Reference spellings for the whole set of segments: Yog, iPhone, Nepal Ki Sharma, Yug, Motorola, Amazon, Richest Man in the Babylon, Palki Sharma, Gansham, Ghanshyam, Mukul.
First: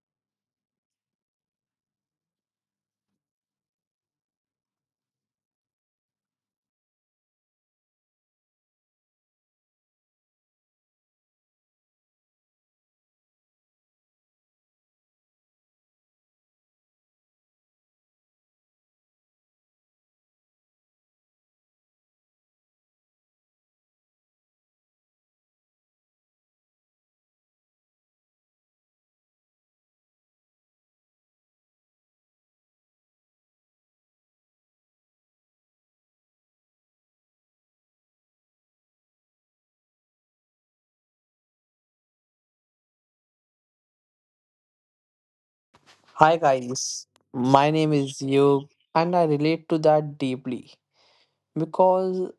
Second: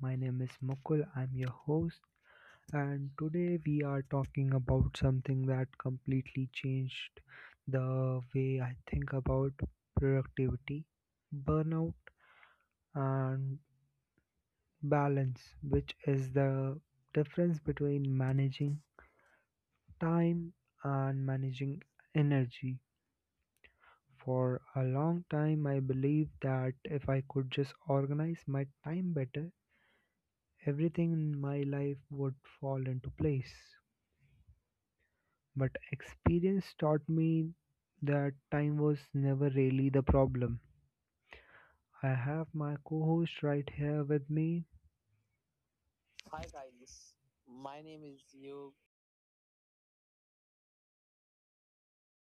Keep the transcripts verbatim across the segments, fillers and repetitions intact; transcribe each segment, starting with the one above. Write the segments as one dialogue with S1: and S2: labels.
S1: my name is Mukul. I'm your host, and today we are talking about something that completely changed the way I think about productivity, burnout, and balance, which is the difference between managing time and managing energy. For a long time, I believed that if I could just organize my time better, everything in my life would fall into place. But experience taught me that time was never really the problem. I have my co host right here with me.
S2: Hi
S1: Hi
S2: guys,
S1: guys,
S2: my
S1: my
S2: name
S1: name
S2: is
S1: is
S2: Yog,
S1: Yug.
S2: and I relate to that deeply because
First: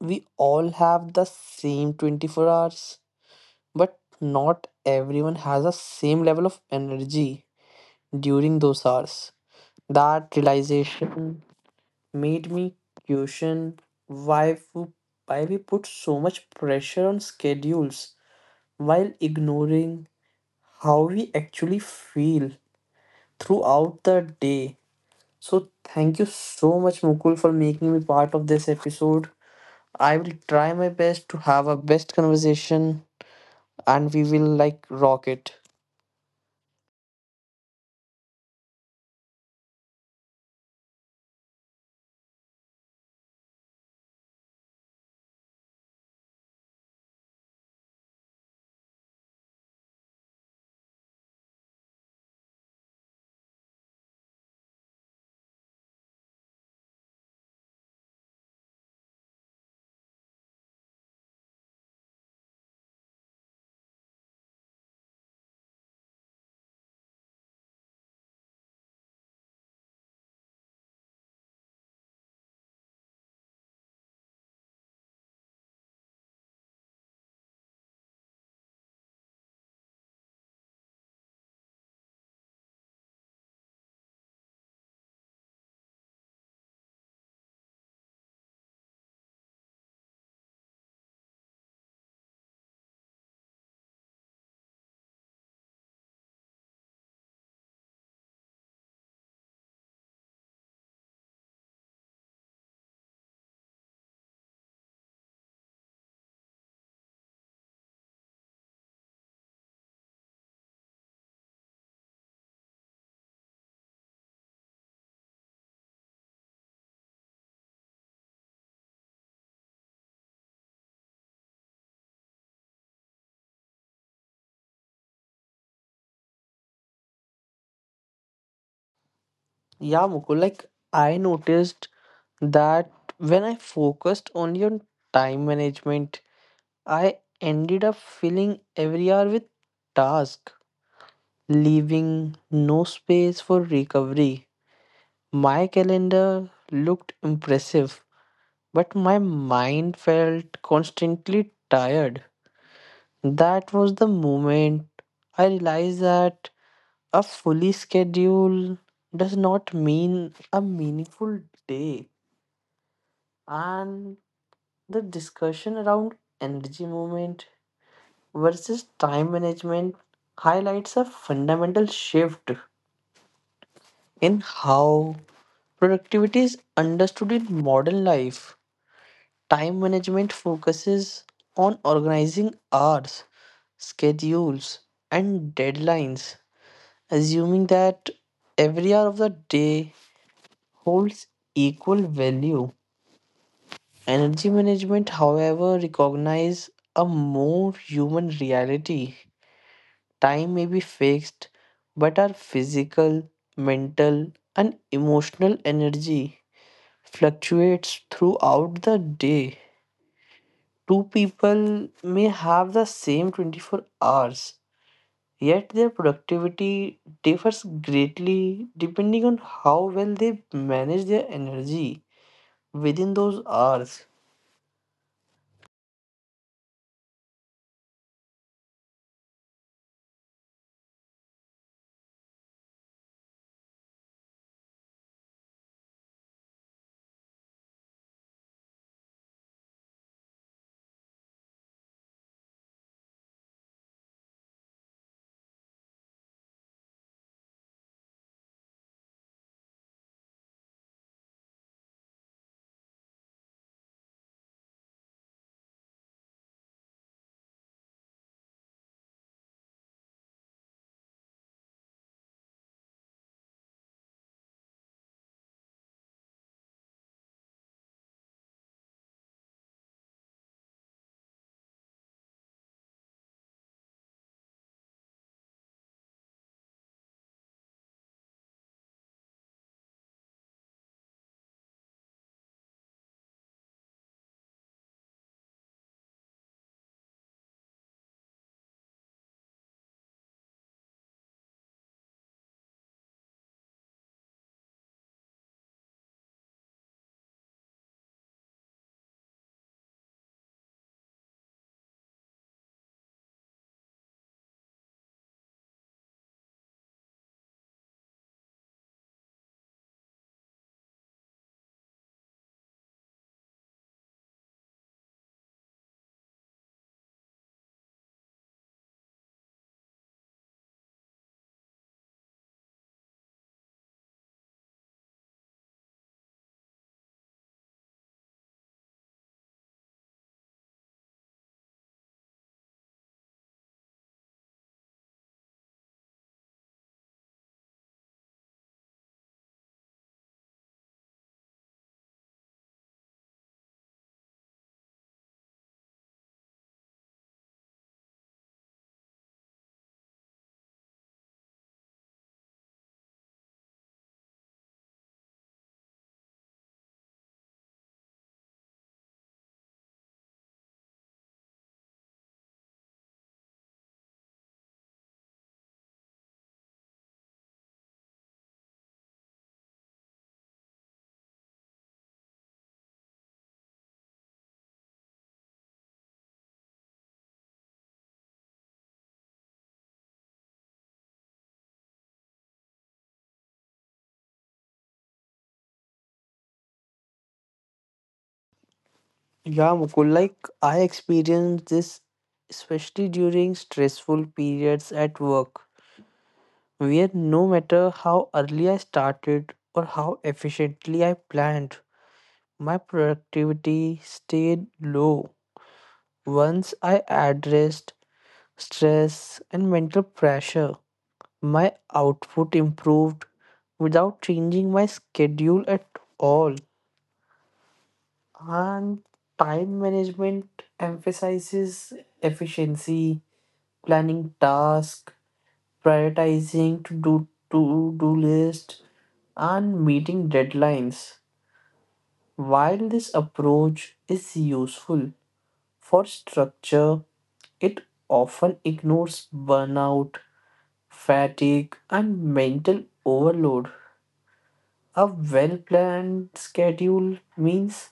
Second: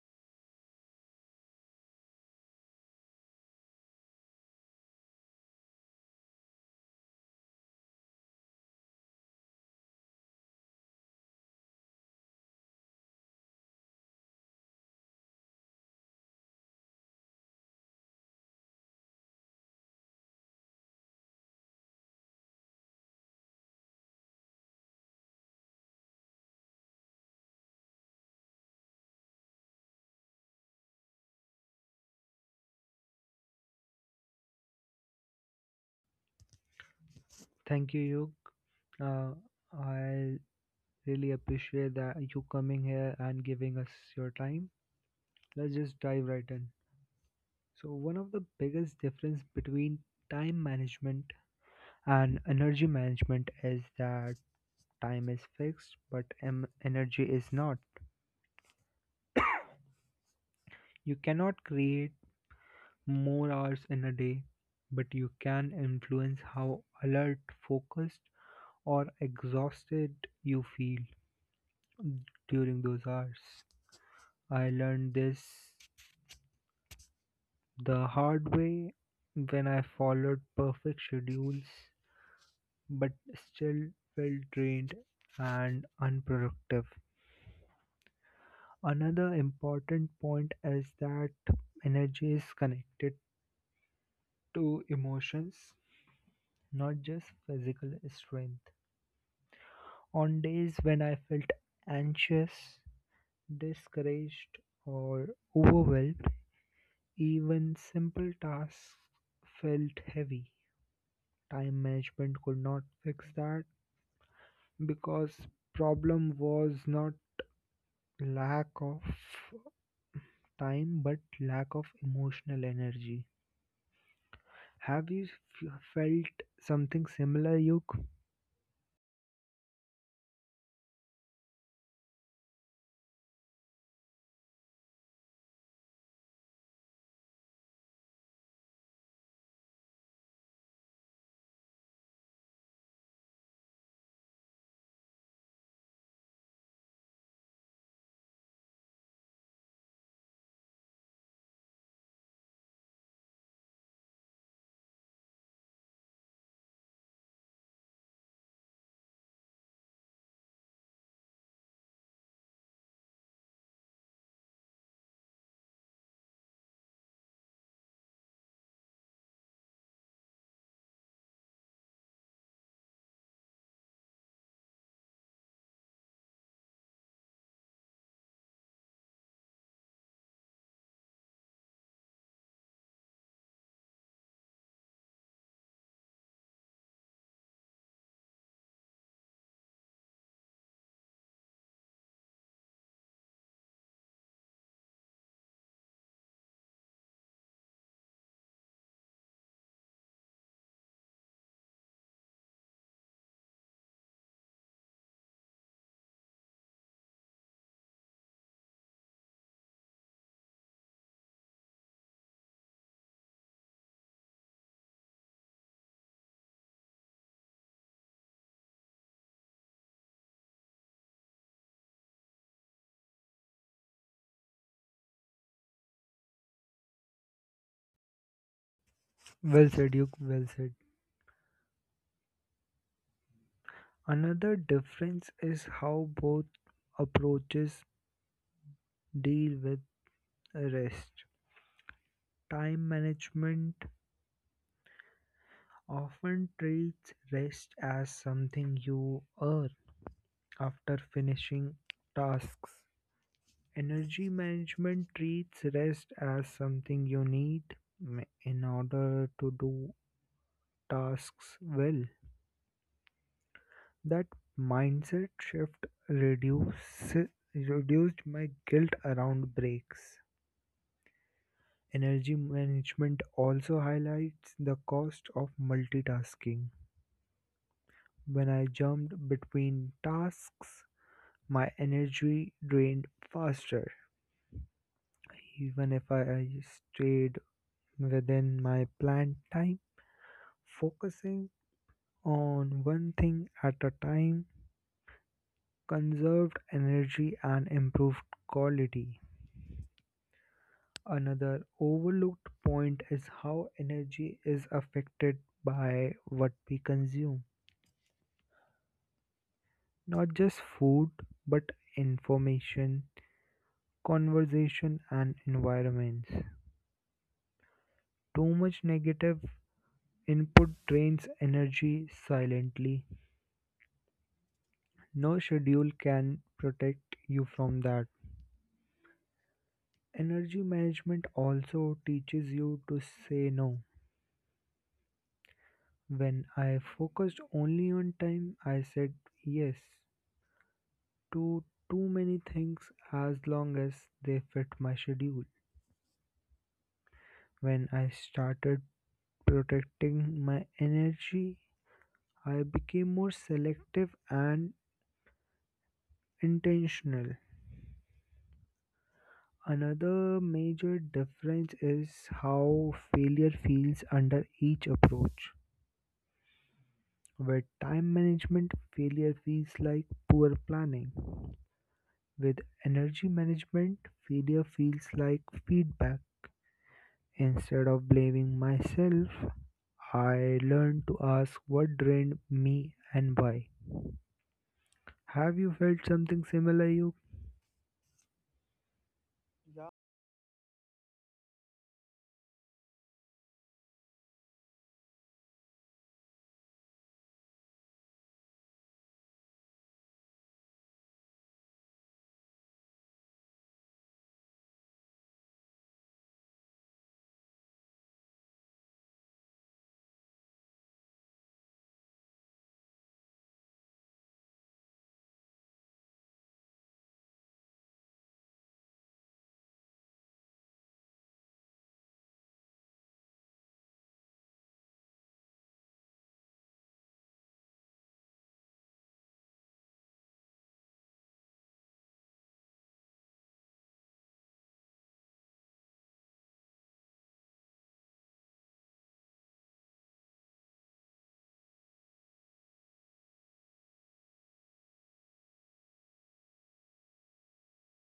S2: we all have the same twenty-four hours but not everyone has the same level of energy during those hours. That realization made me question why we, why we put so much pressure on schedules while ignoring how we actually feel throughout the day. So thank you so much, Mukul, for making me part of this episode. I will try my best to have a best conversation and we will like rock it.
S1: Thank you, Yug. Uh, I really appreciate that you coming here and giving us your time. Let's just dive right in. So, one of the biggest difference between time management and energy management is that time is fixed, but em- energy is not. You cannot create more hours in a day, but you can influence how alert, focused, or exhausted you feel during those hours. I learned this the hard way when I followed perfect schedules but still felt drained and unproductive. Another important point is that energy is connected to emotions, not just physical strength. On days when I felt anxious, discouraged, or overwhelmed, even simple tasks felt heavy. Time management could not fix that because problem was not lack of time but lack of emotional energy. Have you f- felt something similar, Yuk?
S2: Yeah, Mukul, like I noticed that when I focused only on time management, I ended up filling every hour with task, leaving no space for recovery. My calendar looked impressive, but my mind felt constantly tired. That was the moment I realized that a fully schedule does not mean a meaningful day. And the discussion around energy movement versus time management highlights a fundamental shift in how productivity is understood in modern life. Time management focuses on organizing hours schedules, and deadlines, assuming that every hour of the day holds equal value. Energy management, however, recognizes a more human reality. Time may be fixed, but our physical, mental, and emotional energy fluctuates throughout the day. Two people may have the same twenty-four hours, yet their productivity differs greatly depending on how well they manage their energy within those hours.
S1: Well said, Yuk. Well said. Another difference is how both approaches deal with rest. Time management often treats rest as something you earn after finishing tasks. Energy management treats rest as something you need m- in order to do tasks well. That mindset shift reduce, reduced my guilt around breaks. Energy management also highlights the cost of multitasking. When I jumped between tasks, my energy drained faster. Even if I stayed within my planned time, focusing on one thing at a time conserved energy and improved quality. Another overlooked point is how energy is affected by what we consume. Not just food, but information, conversation, and environments. Too much negative input drains energy silently. No schedule can protect you from that. Energy management also teaches you to say no. When I focused only on time, I said yes to too many things as long as they fit my schedule. When I started protecting my energy, I became more selective and intentional. Another major difference is how failure feels under each approach. With time management, failure feels like poor planning. With energy management, failure feels like feedback. Instead of blaming myself, I learned to ask what drained me and why. Have you felt something similar, you?
S2: Yeah, Mukul, like I experienced this especially during stressful periods at work, where no matter how early I started or how efficiently I planned, my productivity stayed low. Once I addressed stress and mental pressure, my output improved without changing my schedule at all. And time management emphasizes efficiency, planning tasks, prioritizing to do to do list, and meeting deadlines. While this approach is useful for structure, it often ignores burnout, fatigue, and mental overload. A well planned schedule means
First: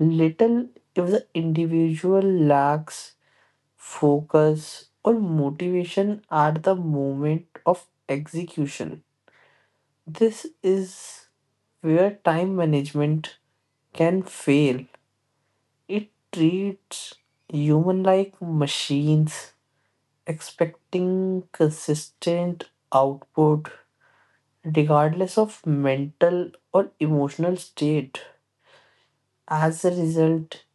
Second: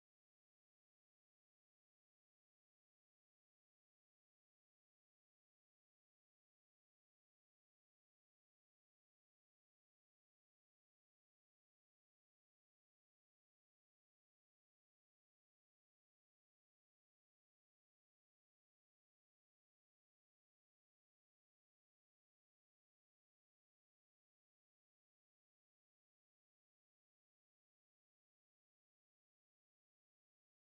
S2: little if the individual lacks focus or motivation at the moment of execution. This is where time management can fail. It treats human like machines, expecting consistent output regardless of mental or emotional state. As a result,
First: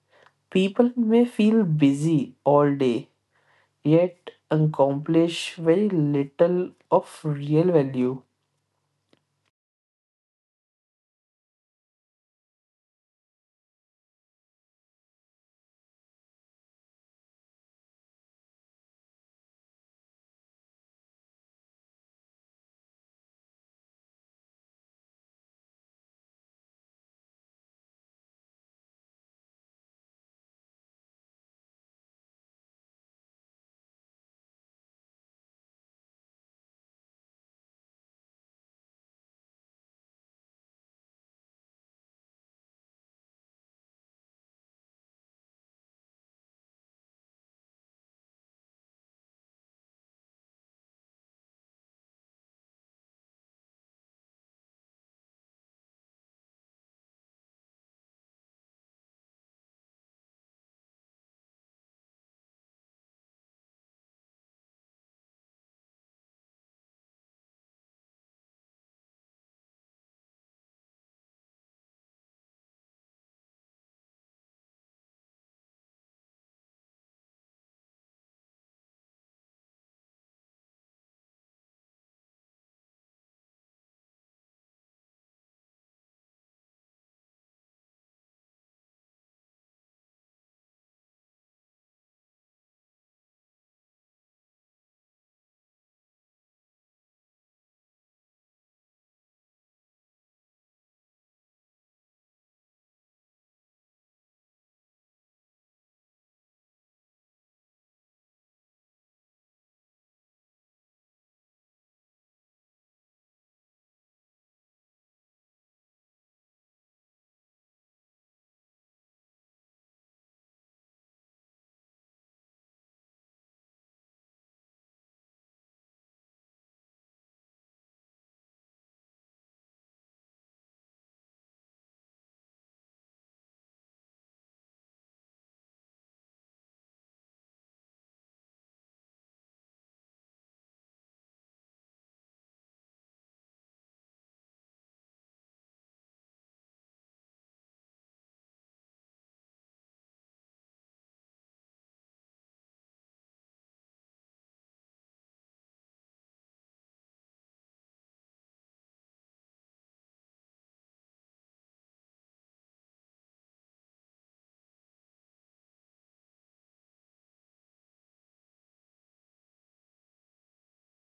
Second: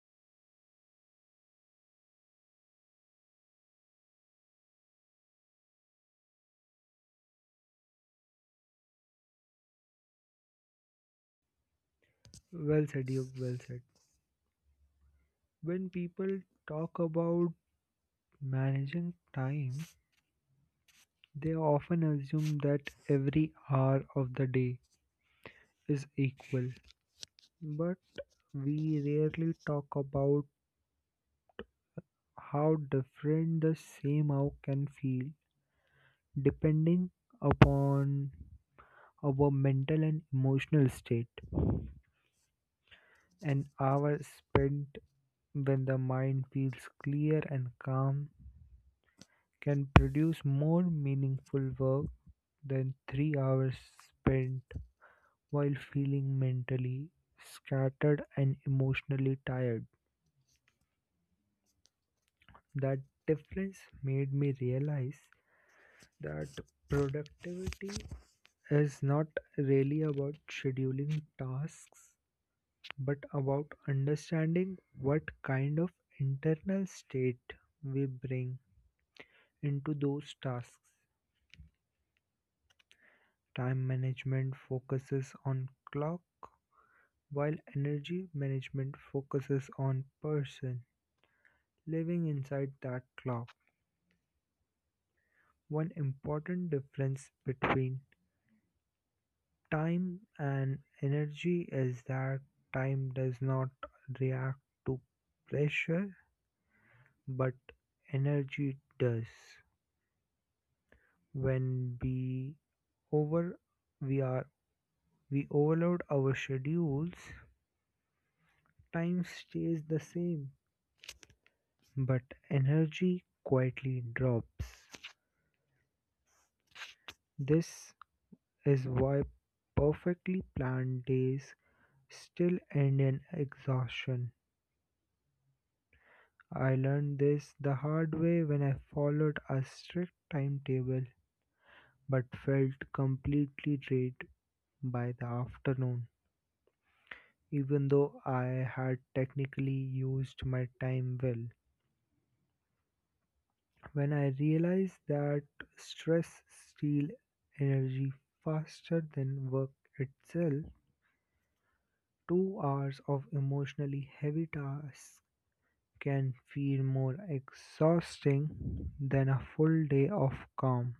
S2: people may feel busy all day yet accomplish very little of real value.
S1: Well said, you, well said. When people talk about managing time, they often assume that every hour of the day is equal. But we rarely talk about how different the same hour can feel depending upon our mental and emotional state. An hour spent when the mind feels clear and calm can produce more meaningful work then three hours spent while feeling mentally scattered and emotionally tired. That difference made me realize that productivity is not really about scheduling tasks but about understanding what kind of internal state we bring into those tasks. Time management focuses on clock, while energy management focuses on person living inside that clock. One important difference between time and energy is that time does not react to pressure, but energy does. When we over we are we overload our schedules, time stays the same, but energy quietly drops. This is why perfectly planned days still end in exhaustion. I learned this the hard way when I followed a strict timetable but felt completely drained by the afternoon, even though I had technically used my time well. When I realized that stress steals energy faster than work itself, two hours of emotionally heavy tasks can feel more exhausting than a full day of calm,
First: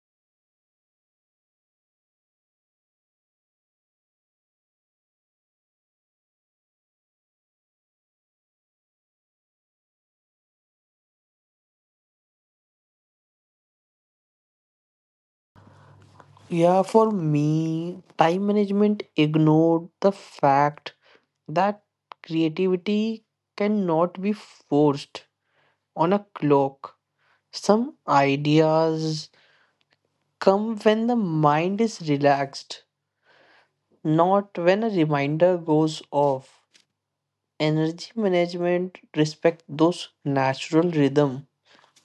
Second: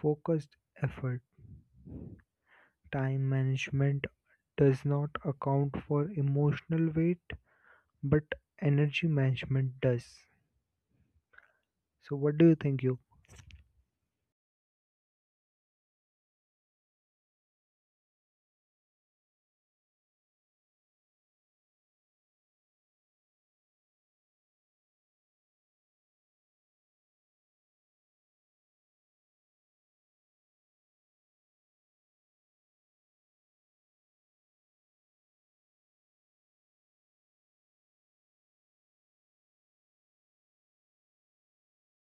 S1: focused effort. Time management does not account for emotional weight, but energy management does. So, what do you think, you?
S2: Yeah, for me, time management ignored the fact that creativity cannot be forced on a clock. Some ideas come when the mind is relaxed, not when a reminder goes off. Energy management respect those natural rhythm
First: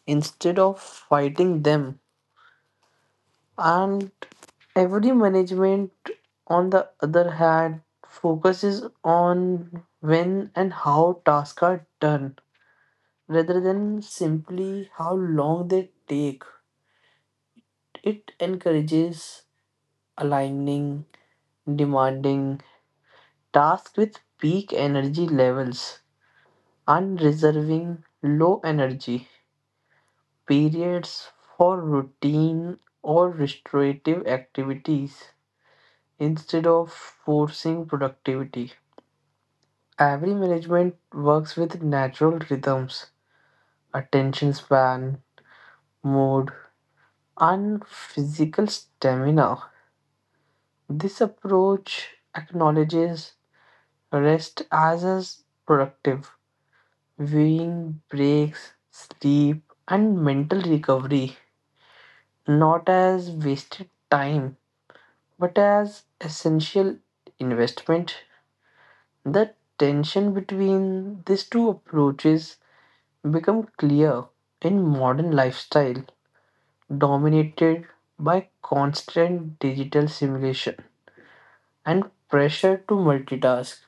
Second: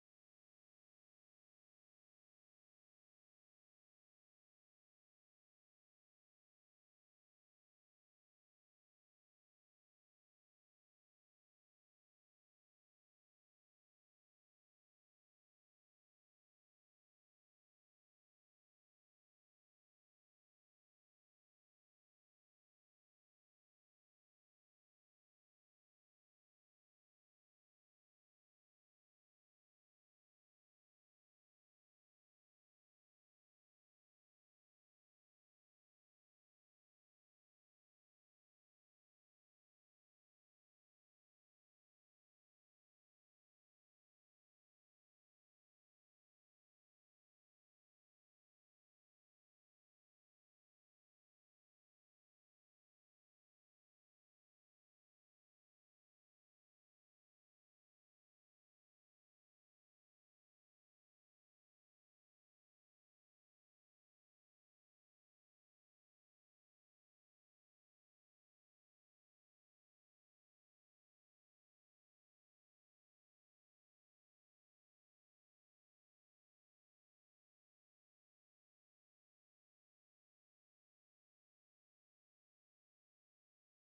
S2: instead of fighting them. And every management on the other hand focuses on when and how tasks are done rather than simply how long they take. It encourages aligning demanding tasks with peak energy levels and reserving low energy periods for routine or restorative activities instead of forcing productivity. Every management works with natural rhythms, attention span, mood, and physical stamina. This approach acknowledges rest as as productive, viewing breaks, sleep, and mental recovery, not as wasted time, but as essential investment. The tension between these two approaches become clear in modern lifestyle dominated by constant digital simulation and pressure to multitask.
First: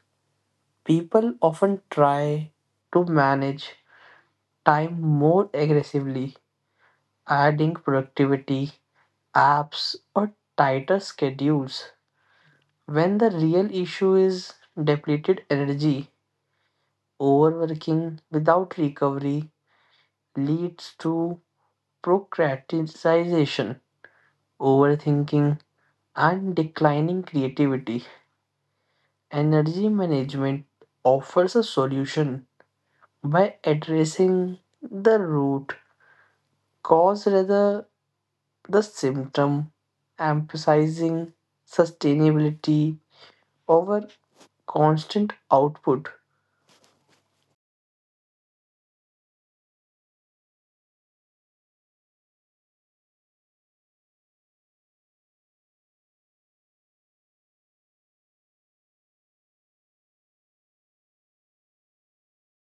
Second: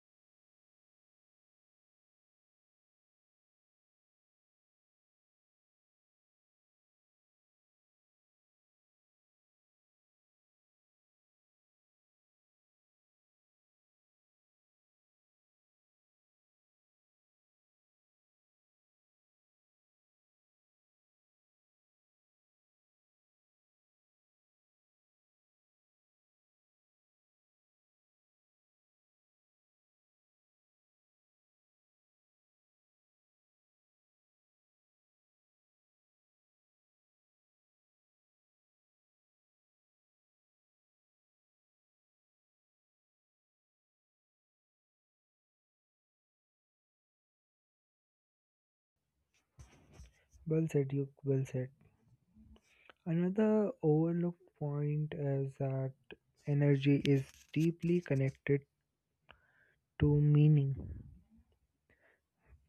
S2: People often try to manage time more aggressively, adding productivity apps or tighter schedules when the real issue is depleted energy. Overworking without recovery leads to procrastination, overthinking, and declining creativity. Energy management offers a solution by addressing the root cause rather the symptom, emphasizing sustainability over constant output.
S1: Well said, you. Well said. Another overlooked point is that energy is deeply connected to meaning.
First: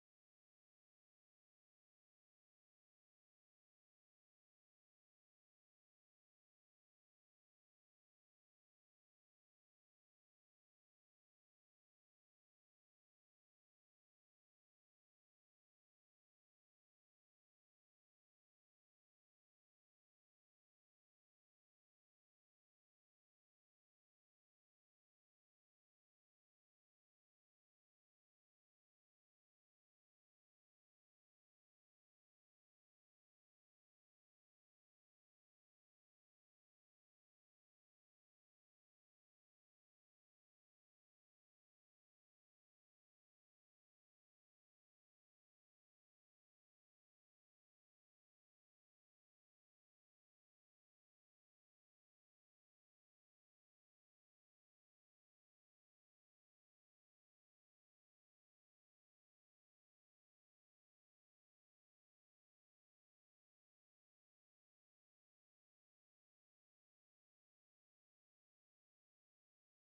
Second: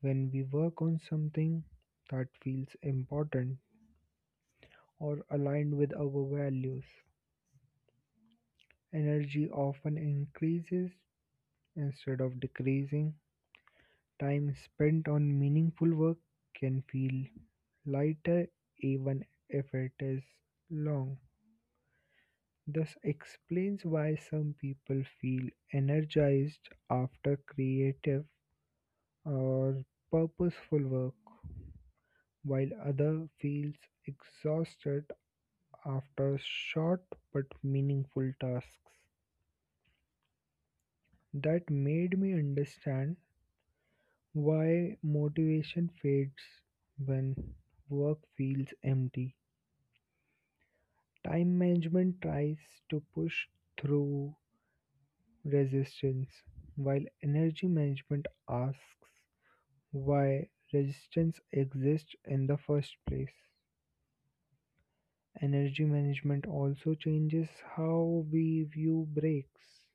S1: When we work on something that feels important, or aligned with our values, energy often increases instead of decreasing. Time spent on meaningful work can feel lighter even if it is long. This explains why some people feel energized after creative or purposeful work, while other feels exhausted after short but meaningful tasks. That made me understand why motivation fades when work feels empty. Time management tries to push through resistance, while energy management asks why resistance exists in the first place. Energy management also changes how we view breaks.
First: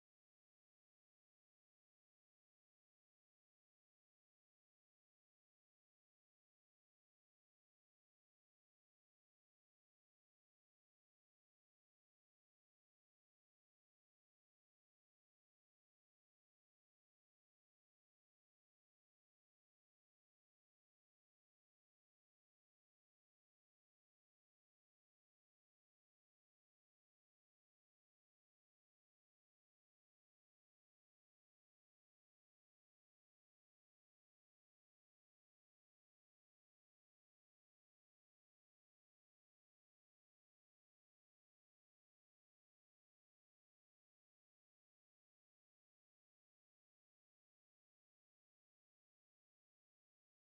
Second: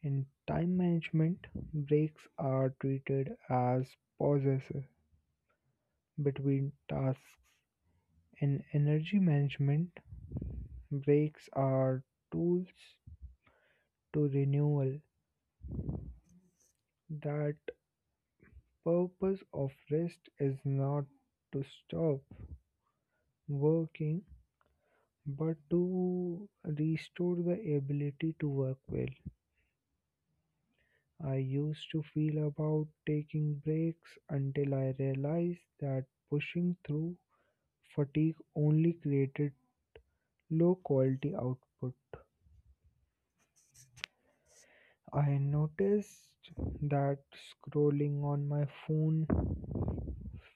S1: In time management, breaks are treated as pauses between tasks. In energy management, breaks are tools to renewal. That purpose of rest is not to stop working but to restore the ability to work well. I used to feel about taking breaks until I realized that pushing through fatigue only created low quality output. I noticed that scrolling on my phone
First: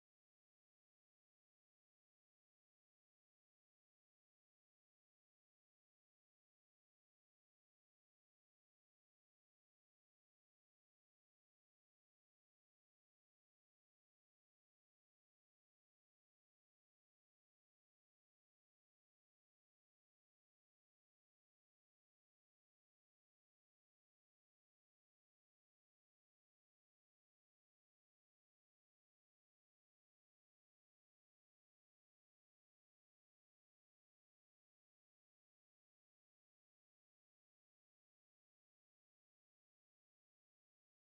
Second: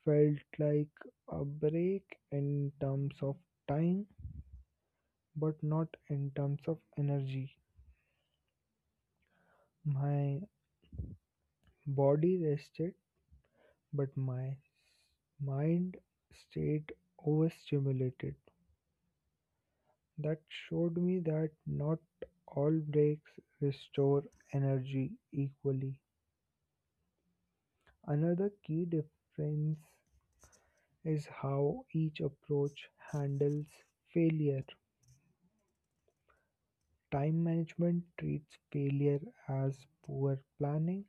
S1: felt like a break in terms of time, but not in terms of energy. My body rested, but my mind stayed overstimulated. That showed me that not all breaks restore energy equally. Another key difference is how each approach handles failure. Time management treats failure as poor planning.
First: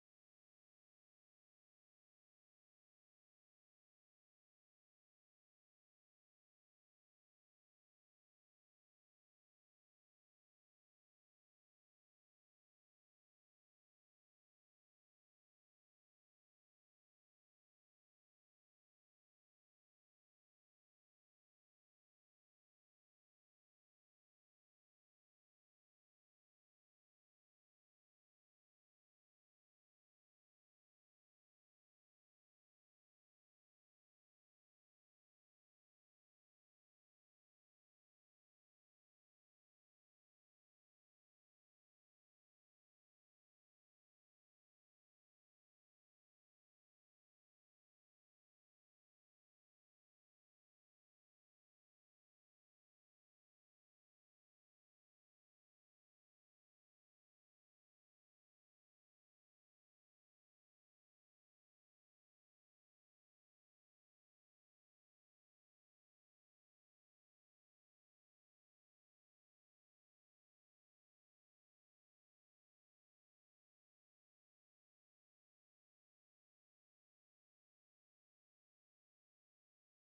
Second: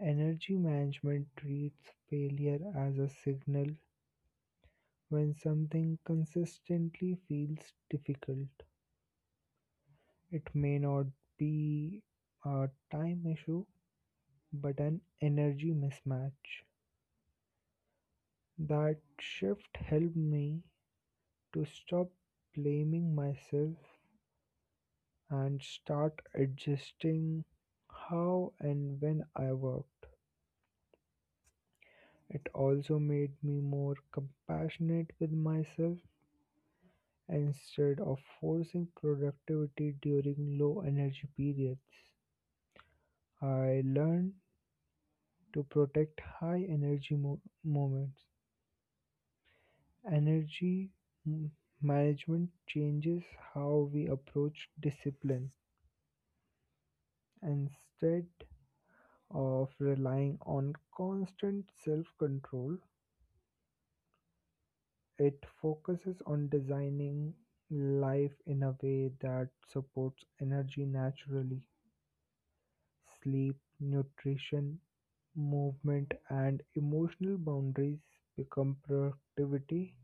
S1: Energy management treats failure as a signal when something consistently feels difficult. It may not be a time issue, but an energy mismatch. That shift helped me to stop blaming myself and start adjusting how and when I worked. It also made me more compassionate with myself instead of forcing productivity during low energy periods. I learned to protect high energy mo- moments. Energy m- management changes how we approach discipline instead of relying on constant self control. It focuses on designing life in a way that supports energy naturally. Sleep, nutrition, movement, and emotional boundaries become productivity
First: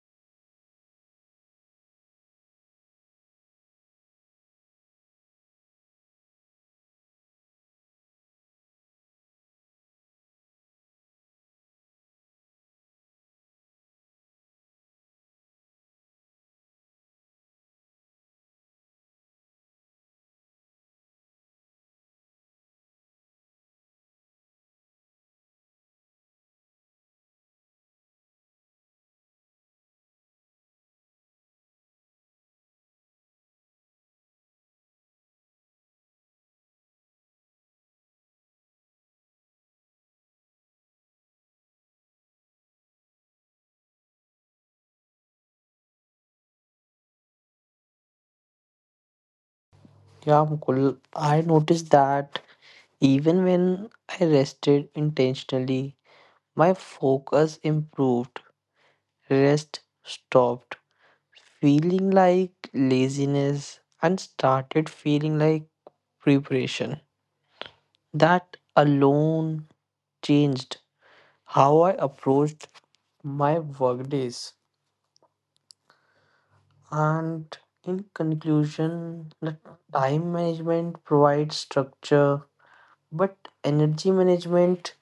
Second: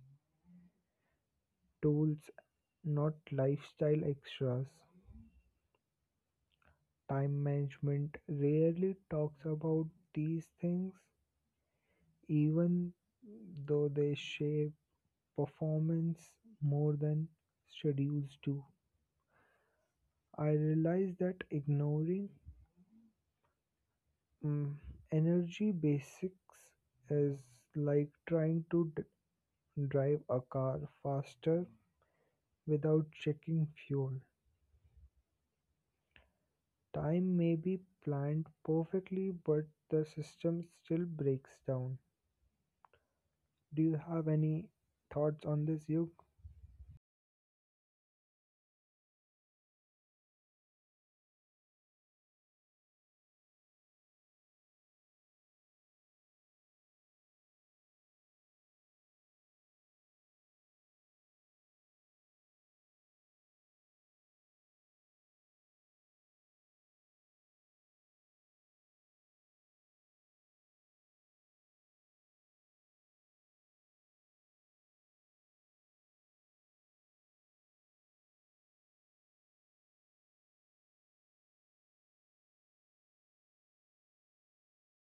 S1: tools, not lifestyle extras. Time management rarely talks about these things, even though they shape performance more than schedules do. I realized that ignoring mm, energy basics is like trying to d- drive a car faster without checking fuel. Time may be planned perfectly, but the system still breaks down. Do you have any thoughts on this, Yuk?
S2: Yeah, Mukul, I noticed that even when I rested intentionally my focus improved, rest stopped feeling like laziness and started feeling like preparation. That alone changed how I approached my workdays. And in conclusion, the time management provides structure, but energy management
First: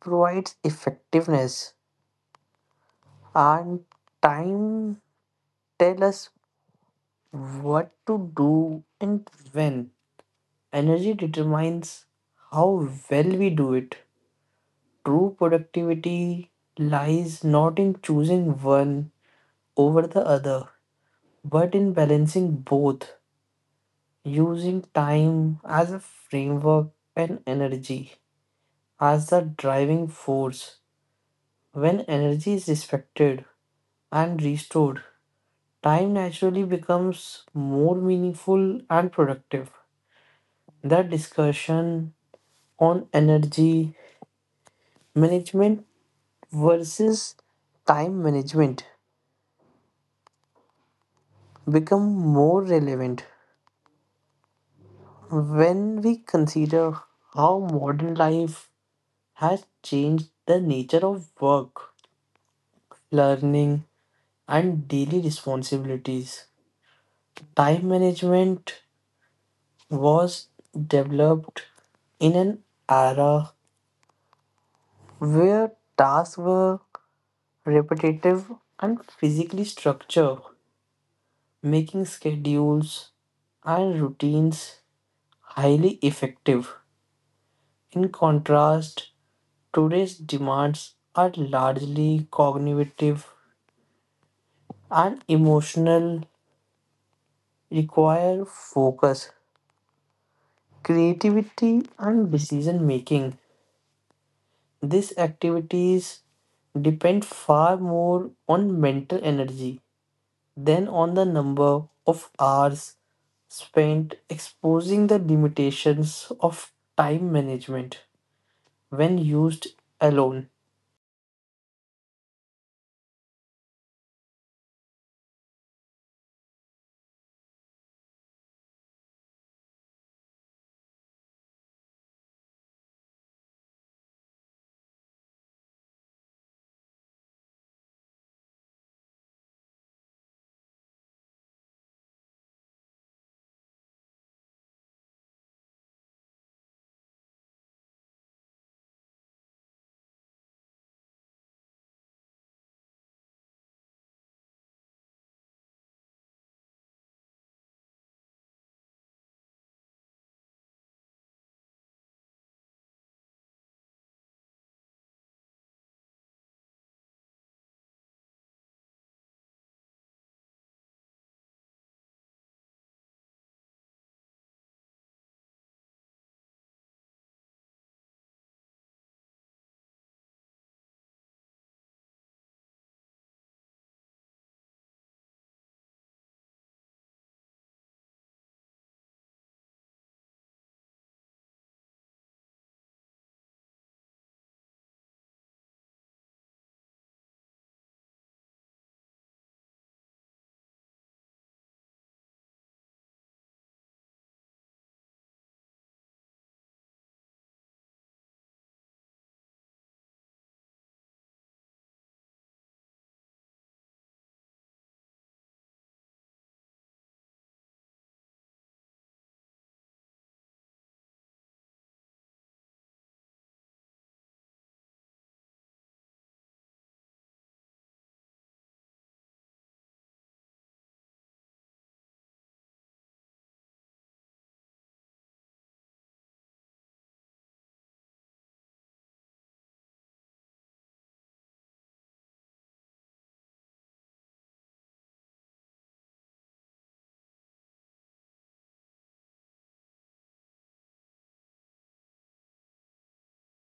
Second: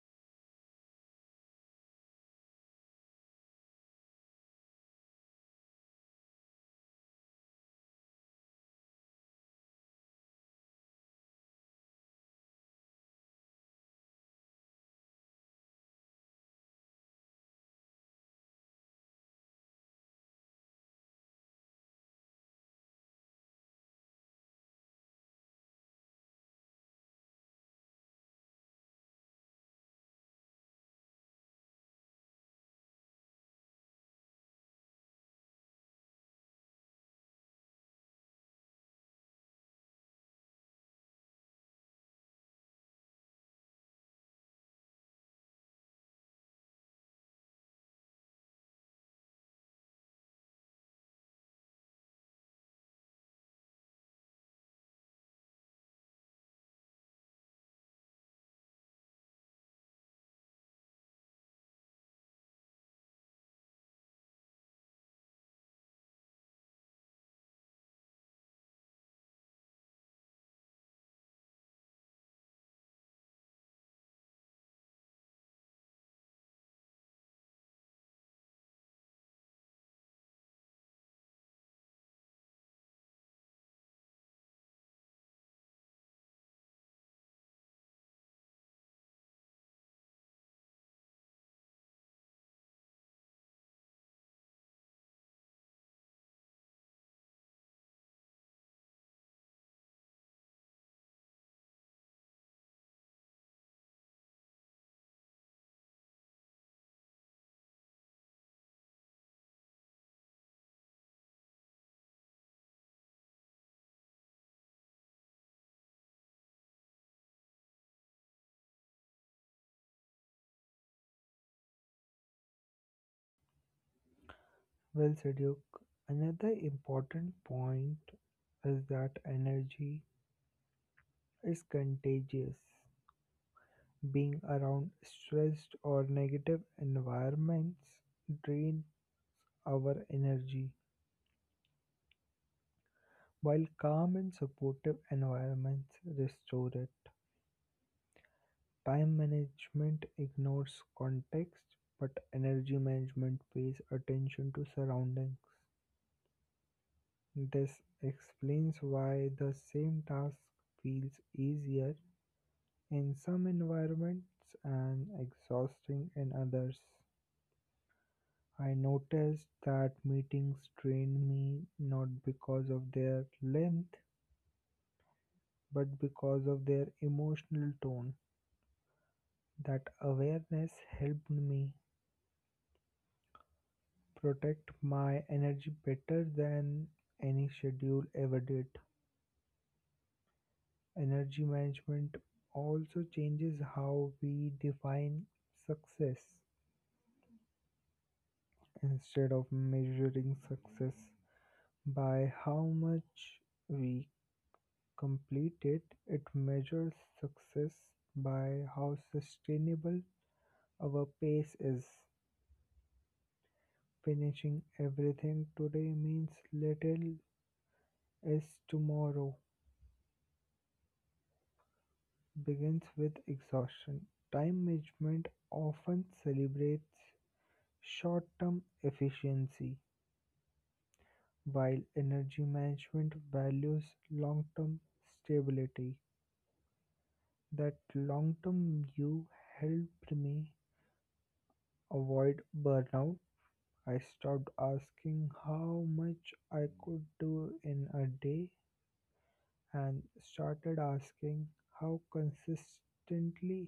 S2: provides effectiveness. And time tell us what to do and when. Energy determines how well we do it. True productivity lies not in choosing one over the other, but in balancing both, using time as a framework and energy as the driving force. When energy is respected and restored, time naturally becomes more meaningful and productive. The discussion on energy management versus time management become more relevant when we consider how modern life has changed the nature of work, learning, and daily responsibilities. Time management was developed in an era where tasks were repetitive and physically structured, making schedules and routines highly effective. In contrast, today's demands are largely cognitive and emotional, require focus, creativity, and decision making. These activities depend far more on mental energy than on the number of hours spent exposing the limitations of time management when used alone.
S1: Well said, Yuk. Another important point is that energy is contagious. Being around stressed or negative environments drain our energy, while calm and supportive environments restore it. Time management ignores context, but energy management pays attention to surroundings. This explains why the same task feels easier in some environments and exhausting in others. I noticed that meetings drained me not because of their length but because of their emotional tone. That awareness helped me protect my energy better than any schedule ever did. Energy management also changes how we define success. Instead of measuring success by how much we completed, it measures success by how sustainable our pace is. Finishing everything today means little is tomorrow begins with exhaustion. Time management often celebrates short-term efficiency, while energy management values long-term stability. That long-term view helped me avoid burnout. I stopped asking how much I could do in a day and started asking how consistently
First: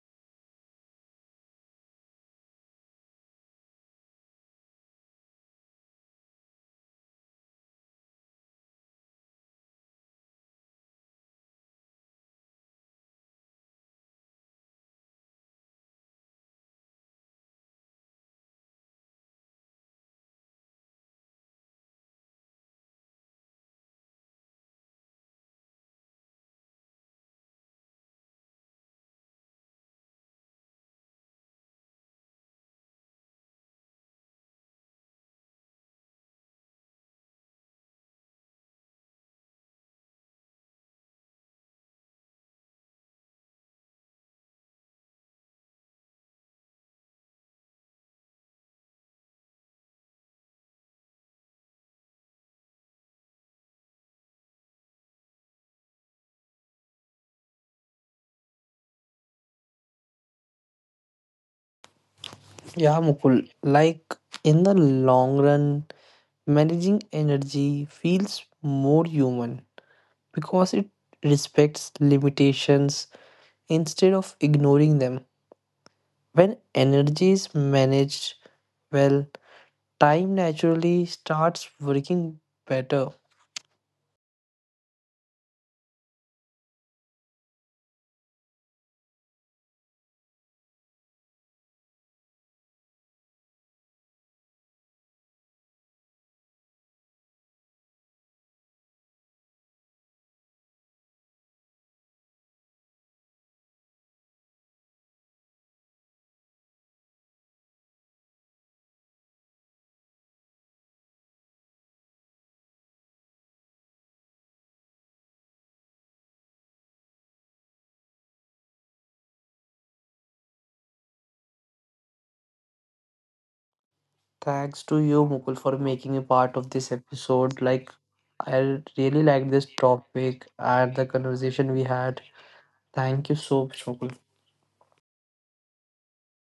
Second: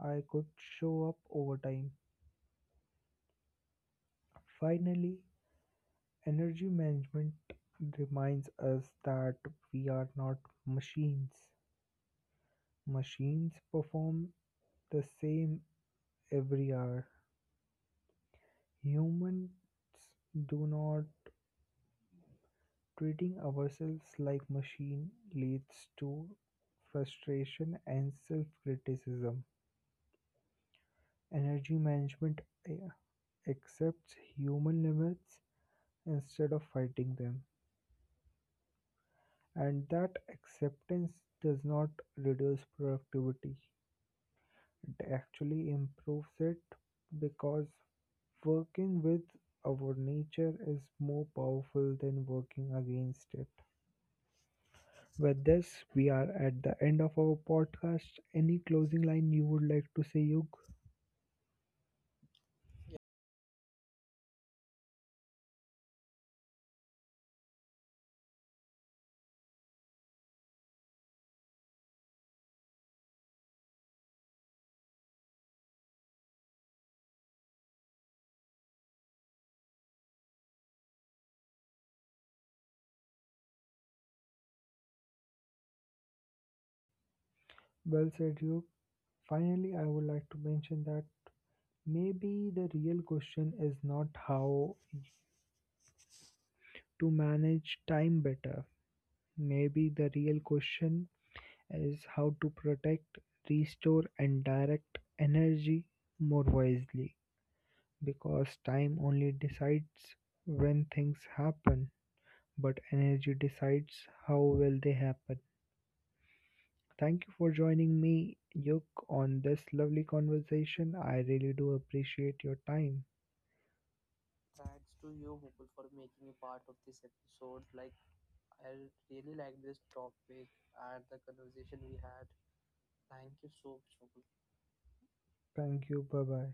S1: I could show up over time. Finally, energy management reminds us that we are not machines. Machines perform the same every hour. Humans do not. Treating ourselves like machines leads to frustration and self-criticism. Energy management eh, accepts human limits instead of fighting them, and that acceptance does not reduce productivity. It actually improves it because working with our nature is more powerful than working against it. With this, we are at the end of our podcast. Any closing line you would like to say, Yug?
S2: Yeah, Mukul, like in the long run, managing energy feels more human because it respects limitations instead of ignoring them. When energy is managed well, time naturally starts working better.
S1: Well said, Yug. Finally, I would like to mention that maybe the real question is not how to manage time better. Maybe the real question is how to protect, restore, and direct energy more wisely. Because time only decides when things happen, but energy decides how will they happen. Thank you for joining me, Yuk, on this lovely conversation. I really do appreciate your time.
S2: Thanks
S1: Thanks
S2: to
S1: to
S2: you,
S1: you,
S2: Mukul,
S1: Mukul,
S2: for
S1: for
S2: making me
S1: making me
S2: part
S1: part
S2: of
S1: of
S2: this
S1: this
S2: episode.
S1: episode.
S2: Like,
S1: Like,
S2: I
S1: I
S2: really
S1: really
S2: like
S1: like
S2: this
S1: this topic
S2: topic and
S1: and
S2: the
S1: the
S2: conversation
S1: conversation
S2: we
S1: we
S2: had.
S1: had.
S2: Thank
S1: Thank
S2: you
S1: you
S2: so
S1: so
S2: much,
S1: much,
S2: Mukul.
S1: Mukul. Thank you. Bye bye.